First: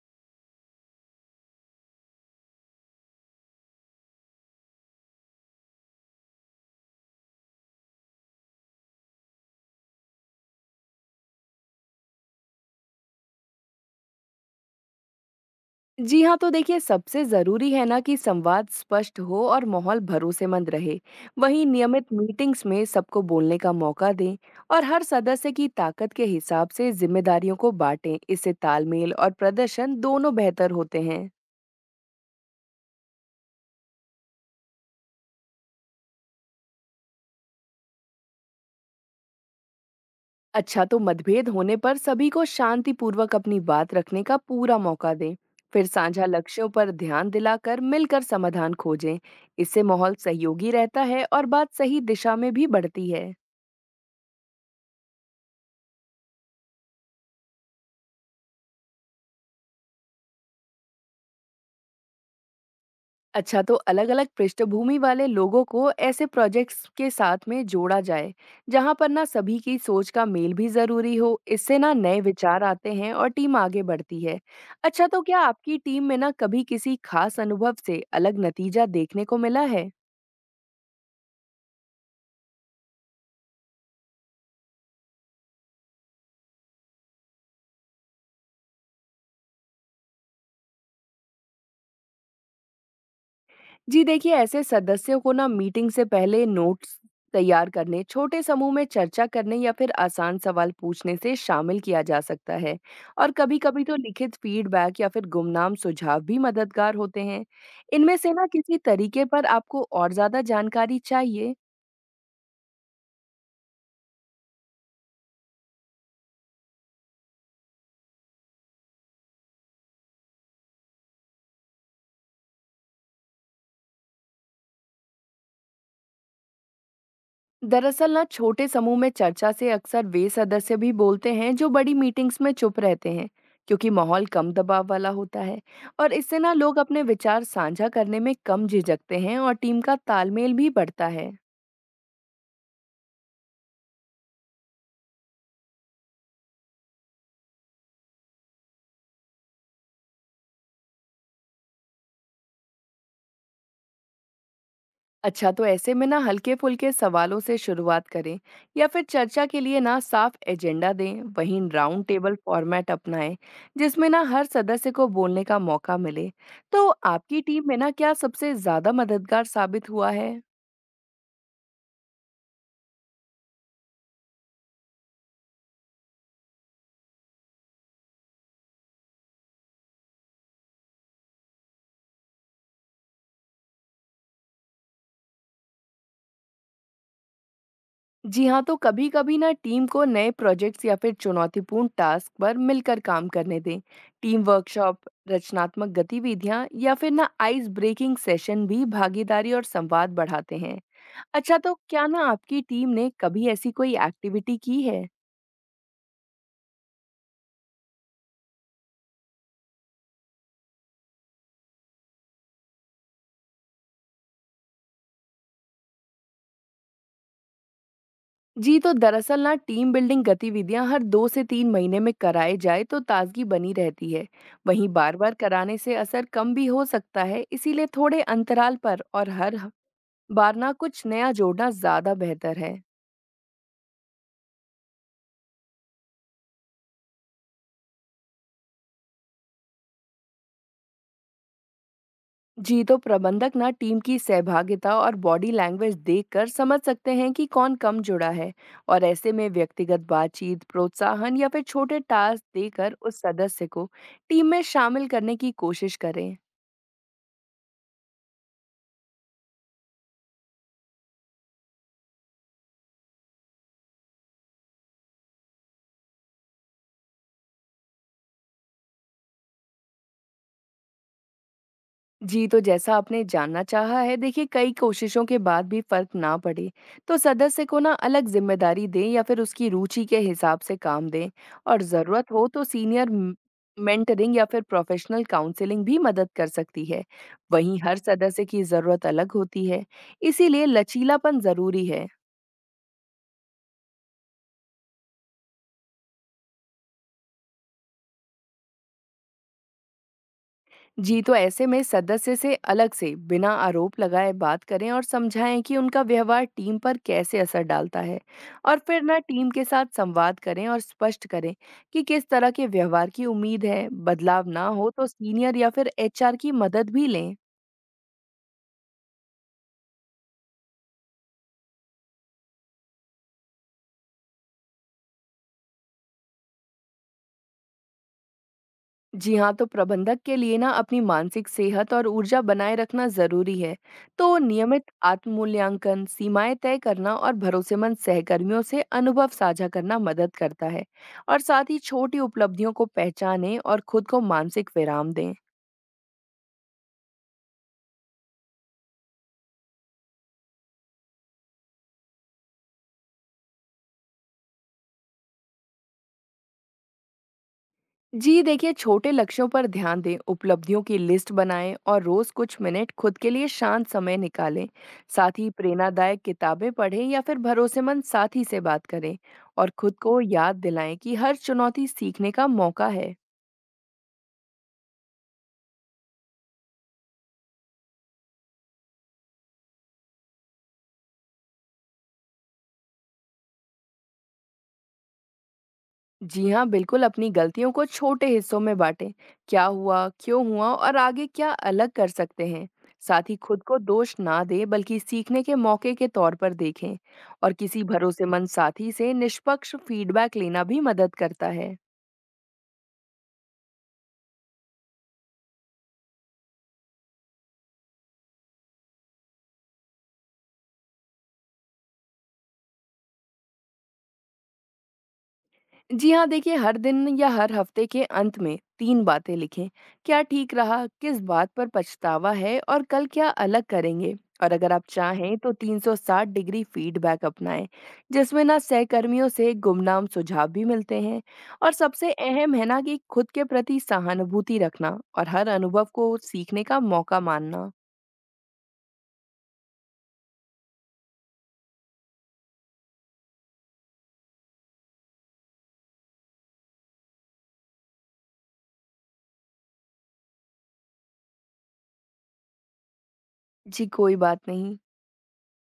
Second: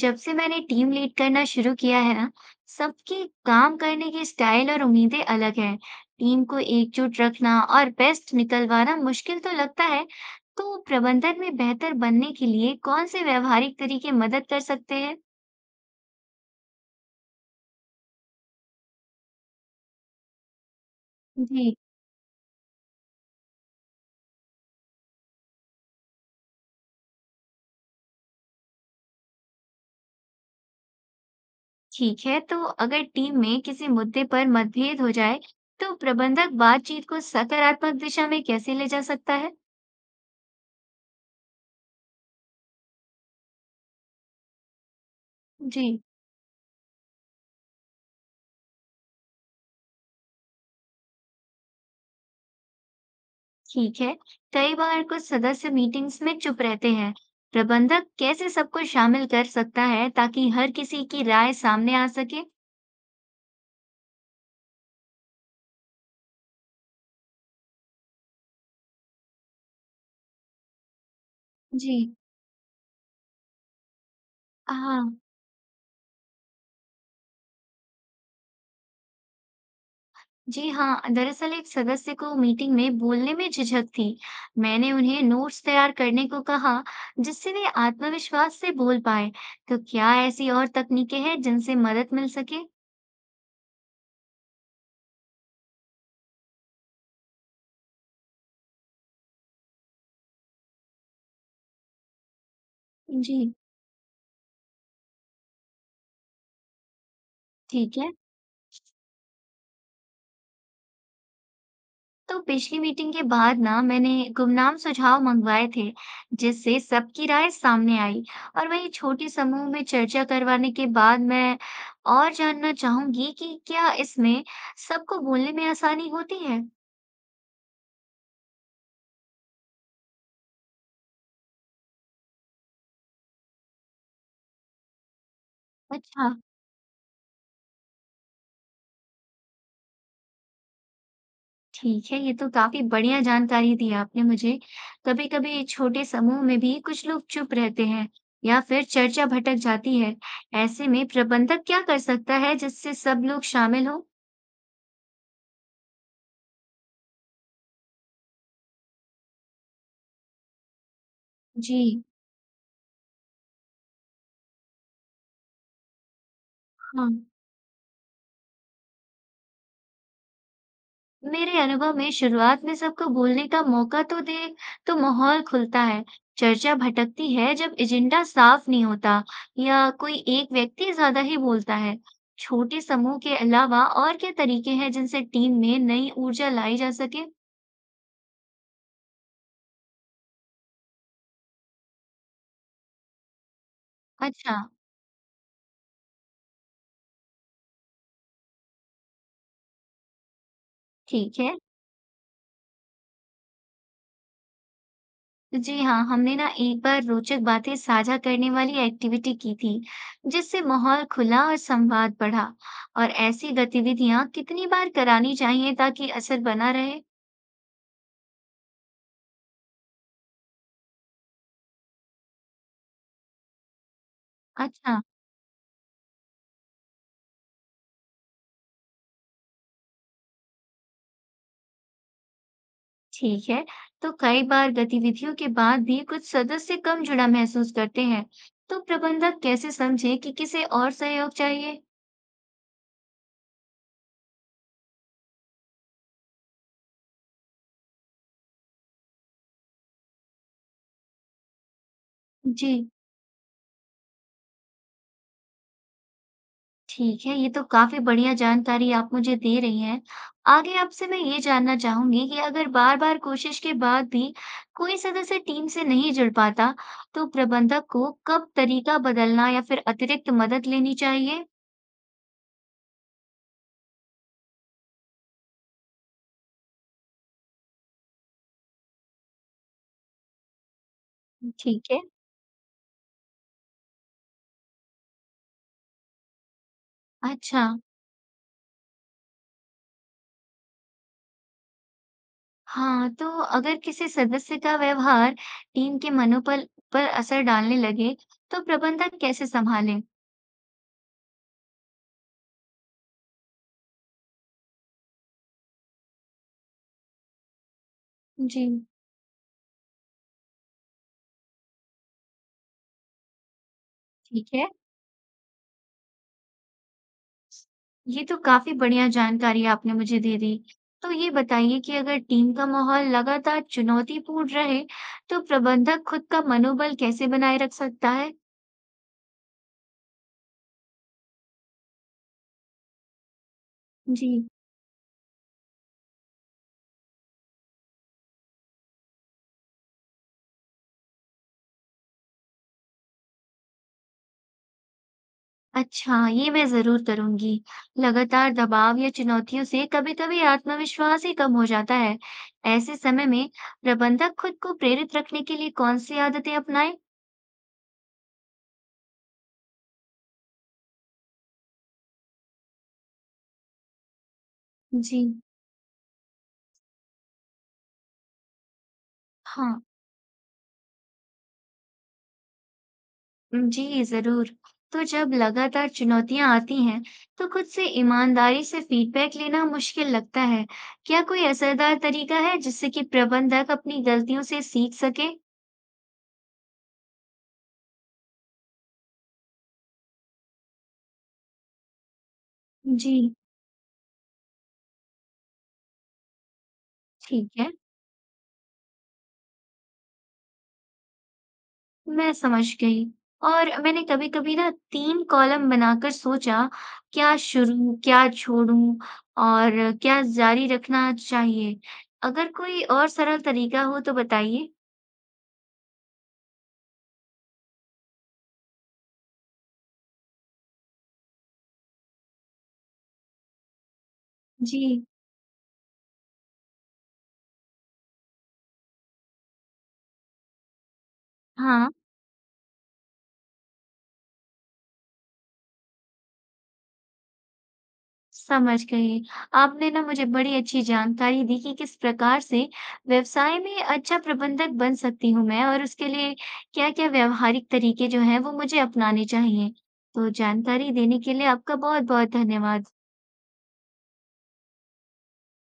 जब से मैंने टीम लीड करना शुरू किया है ना, सबकी काम करने की स्टाइल और उम्मीदें अलग हैं। टीम को एकजुट रखना और बेस्ट निकलवाना मुश्किल तो लगता है। तो प्रबंधन में बेहतर बनने के लिए कौन से व्यावहारिक तरीके मदद कर सकते हैं? जी हाँ, तो देखिए सबसे ज़रूरी है ना कि संवाद स्पष्ट हो और माहौल भरोसेमंद रहे। वहीं जी, नियमित मीटिंग्स में सबको बोलने का मौका दें और हर सदस्य की ताकत के हिसाब से जिम्मेदारियों को बांटें। इससे तालमेल और प्रदर्शन दोनों बेहतर होते हैं। ठीक है। तो अगर टीम में किसी मुद्दे पर मतभेद हो जाए, तो प्रबंधक बातचीत को सकारात्मक दिशा में कैसे ले जा सकता है? अच्छा, तो मतभेद होने पर सभी को शांतिपूर्वक अपनी बात रखने का पूरा मौका दें। जी। फिर साझा लक्ष्यों पर ध्यान दिलाकर मिलकर समाधान खोजें। इससे माहौल सहयोगी रहता है और बात सही दिशा में भी बढ़ती है। ठीक है। कई बार कुछ सदस्य मीटिंग्स में चुप रहते हैं। प्रबंधक कैसे सबको शामिल कर सकता है ताकि हर किसी की राय सामने आ सके? अच्छा तो अलग-अलग पृष्ठभूमि वाले लोगों को ऐसे प्रोजेक्ट्स के साथ में जोड़ा जाए, जहां पर ना सभी की सोच का मेल भी ज़रूरी हो। इससे ना जी। नए विचार आते हैं और टीम आगे बढ़ती है। अच्छा, तो हाँ। क्या आपकी टीम में ना कभी किसी खास अनुभव से अलग नतीजा देखने को मिला है? जी हाँ, दरअसल एक सदस्य को मीटिंग में बोलने में झिझक थी। मैंने उन्हें नोट्स तैयार करने को कहा, जिससे वे आत्मविश्वास से बोल पाए। तो क्या ऐसी और तकनीकें हैं जिनसे मदद मिल सके? जी देखिए, ऐसे सदस्यों को ना मीटिंग से पहले नोट्स तैयार करने, छोटे समूह में चर्चा करने या फिर आसान सवाल पूछने से शामिल किया जा सकता है। और जी। कभी-कभी तो लिखित फीडबैक या फिर गुमनाम सुझाव भी मददगार होते हैं। ठीक है। इनमें से ना किसी तरीके पर आपको और ज्यादा जानकारी चाहिए? तो पिछली मीटिंग के बाद ना मैंने गुमनाम सुझाव मंगवाए थे, जिससे सबकी राय सामने आई। और वही छोटे समूह में चर्चा करवाने के बाद मैं और जानना चाहूंगी कि क्या इसमें सबको बोलने में आसानी होती है? दरअसल ना छोटे समूह में चर्चा से अक्सर वे सदस्य भी बोलते हैं जो बड़ी मीटिंग्स में चुप रहते हैं, क्योंकि माहौल कम दबाव वाला होता है। और अच्छा। इससे ना लोग अपने विचार साझा करने में कम झिझकते हैं और टीम का तालमेल भी बढ़ता है। ठीक है, ये तो काफी बढ़िया जानकारी दी आपने मुझे। कभी कभी छोटे समूह में भी कुछ लोग चुप रहते हैं या फिर चर्चा भटक जाती है। ऐसे में प्रबंधक क्या कर सकता है जिससे सब लोग शामिल हो? अच्छा, तो ऐसे में ना हल्के फुल्के सवालों से शुरुआत करें या फिर चर्चा के लिए ना साफ एजेंडा दें। वहीं जी। राउंड टेबल फॉर्मेट अपनाएं, जिसमें ना हर सदस्य को बोलने का मौका मिले। तो हाँ। आपकी टीम में ना क्या सबसे ज्यादा मददगार साबित हुआ है? मेरे अनुभव में शुरुआत में सबको बोलने का मौका तो दे तो माहौल खुलता है। चर्चा भटकती है जब एजेंडा साफ नहीं होता या कोई एक व्यक्ति ज्यादा ही बोलता है। छोटे समूह के अलावा और क्या तरीके हैं जिनसे टीम में नई ऊर्जा लाई जा सके? जी हाँ, तो कभी-कभी ना टीम को नए प्रोजेक्ट्स या फिर चुनौतीपूर्ण टास्क पर मिलकर काम करने दें। टीम अच्छा। वर्कशॉप, रचनात्मक गतिविधियाँ या फिर ना आइस ब्रेकिंग सेशन भी भागीदारी और संवाद बढ़ाते हैं। ठीक है। अच्छा, तो क्या ना आपकी टीम ने कभी ऐसी कोई एक्टिविटी की है? जी हाँ, हमने ना एक बार रोचक बातें साझा करने वाली एक्टिविटी की थी, जिससे माहौल खुला और संवाद बढ़ा। और ऐसी गतिविधियां कितनी बार करानी चाहिए ताकि असर बना रहे? जी, तो दरअसल ना टीम बिल्डिंग गतिविधियां हर 2 से 3 महीने में कराए जाए तो ताजगी बनी रहती है। वहीं अच्छा, बार-बार कराने से असर कम भी हो सकता है, इसीलिए थोड़े अंतराल पर और हर बार ना कुछ नया जोड़ना ज्यादा बेहतर है। ठीक है। तो कई बार गतिविधियों के बाद भी कुछ सदस्य कम जुड़ा महसूस करते हैं, तो प्रबंधक कैसे समझे कि किसे और सहयोग चाहिए? जी, तो प्रबंधक ना टीम की सहभागिता और बॉडी लैंग्वेज देखकर समझ सकते हैं कि कौन कम जुड़ा है। और ऐसे में व्यक्तिगत बातचीत, प्रोत्साहन या फिर छोटे टास्क जी, देकर उस सदस्य को टीम में शामिल करने की कोशिश करें। ठीक है। ये तो काफी बढ़िया जानकारी आप मुझे दे रही हैं। आगे आपसे मैं ये जानना चाहूंगी कि अगर बार-बार कोशिश के बाद भी कोई सदस्य टीम से नहीं जुड़ पाता, तो प्रबंधक को कब तरीका बदलना या फिर अतिरिक्त मदद लेनी चाहिए? जी, तो जैसा आपने जानना चाहा है, देखिए कई कोशिशों के बाद भी फर्क ना पड़े, तो सदस्य को ना अलग जिम्मेदारी दें या फिर उसकी रुचि के हिसाब से काम दें। और ठीक है। ज़रूरत हो तो सीनियर मेंटरिंग या फिर प्रोफेशनल काउंसलिंग भी मदद कर सकती है। अच्छा। वहीं हर सदस्य की ज़रूरत अलग होती है, इसीलिए लचीलापन ज़रूरी है। हाँ, तो अगर किसी सदस्य का व्यवहार टीम के मनोबल पर असर डालने लगे, तो प्रबंधक कैसे संभालें? जी, तो ऐसे में सदस्य से अलग से बिना आरोप लगाए बात करें और समझाएं कि उनका व्यवहार टीम पर कैसे असर डालता है। जी। और फिर ना टीम के साथ संवाद करें और स्पष्ट करें कि किस तरह के व्यवहार की उम्मीद है। बदलाव ठीक ना है, हो तो सीनियर या फिर एचआर की मदद भी लें। ये तो काफी बढ़िया जानकारी आपने मुझे दे दी। तो ये बताइए कि अगर टीम का माहौल लगातार चुनौतीपूर्ण रहे, तो प्रबंधक खुद का मनोबल कैसे बनाए रख सकता है? जी हाँ, तो प्रबंधक के लिए ना अपनी मानसिक सेहत और ऊर्जा बनाए रखना ज़रूरी है। जी। तो नियमित आत्म-मूल्यांकन, सीमाएँ तय करना और भरोसेमंद सहकर्मियों से अनुभव साझा करना मदद करता है। और साथ ही छोटी उपलब्धियों को पहचानें और खुद को मानसिक विराम दें। अच्छा, ये मैं ज़रूर करूँगी। लगातार दबाव या चुनौतियों से कभी-कभी आत्मविश्वास ही कम हो जाता है। ऐसे समय में प्रबंधक खुद को प्रेरित रखने के लिए कौन सी आदतें अपनाएं? जी देखिए, छोटे लक्ष्यों पर ध्यान दें, उपलब्धियों की लिस्ट बनाएं और रोज कुछ मिनट खुद के लिए शांत समय निकालें। जी। साथ ही प्रेरणादायक किताबें पढ़ें या फिर भरोसेमंद साथी से बात करें। और हाँ। खुद को याद दिलाएं कि हर चुनौती सीखने का मौका है। जी ज़रूर। तो जब लगातार चुनौतियाँ आती हैं, तो खुद से ईमानदारी से फीडबैक लेना मुश्किल लगता है। क्या कोई असरदार तरीका है जिससे कि प्रबंधक अपनी गलतियों से सीख सके? जी हाँ, बिल्कुल। अपनी गलतियों को छोटे हिस्सों में बाँटें। क्या हुआ, क्यों हुआ और आगे क्या अलग कर सकते हैं। जी। साथ ही खुद को दोष ना दें, बल्कि सीखने के मौके के तौर पर देखें। ठीक और है। किसी भरोसेमंद साथी से निष्पक्ष फीडबैक लेना भी मदद करता है। मैं समझ गई। और मैंने कभी-कभी ना 3 कॉलम बनाकर सोचा, क्या शुरू, क्या छोड़ूं और क्या जारी रखना चाहिए? अगर कोई और सरल तरीका हो तो बताइए। जी हाँ, देखिए हर दिन या हर हफ्ते के अंत में 3 बातें लिखें। क्या ठीक रहा, किस बात पर पछतावा है और कल क्या अलग करेंगे? और अगर आप जी। चाहें तो 360 डिग्री फीडबैक अपनाएं, जिसमें ना सहकर्मियों से गुमनाम सुझाव भी मिलते हैं। और हाँ। सबसे अहम है ना कि खुद के प्रति सहानुभूति रखना और हर अनुभव को सीखने का मौका मानना। समझ गई। आपने ना मुझे बड़ी अच्छी जानकारी दी कि किस प्रकार से व्यवसाय में अच्छा प्रबंधक बन सकती हूँ मैं और उसके लिए क्या-क्या व्यावहारिक तरीके जो हैं, वो मुझे अपनाने चाहिए। तो जानकारी देने के लिए आपका बहुत-बहुत धन्यवाद। जी, कोई बात नहीं।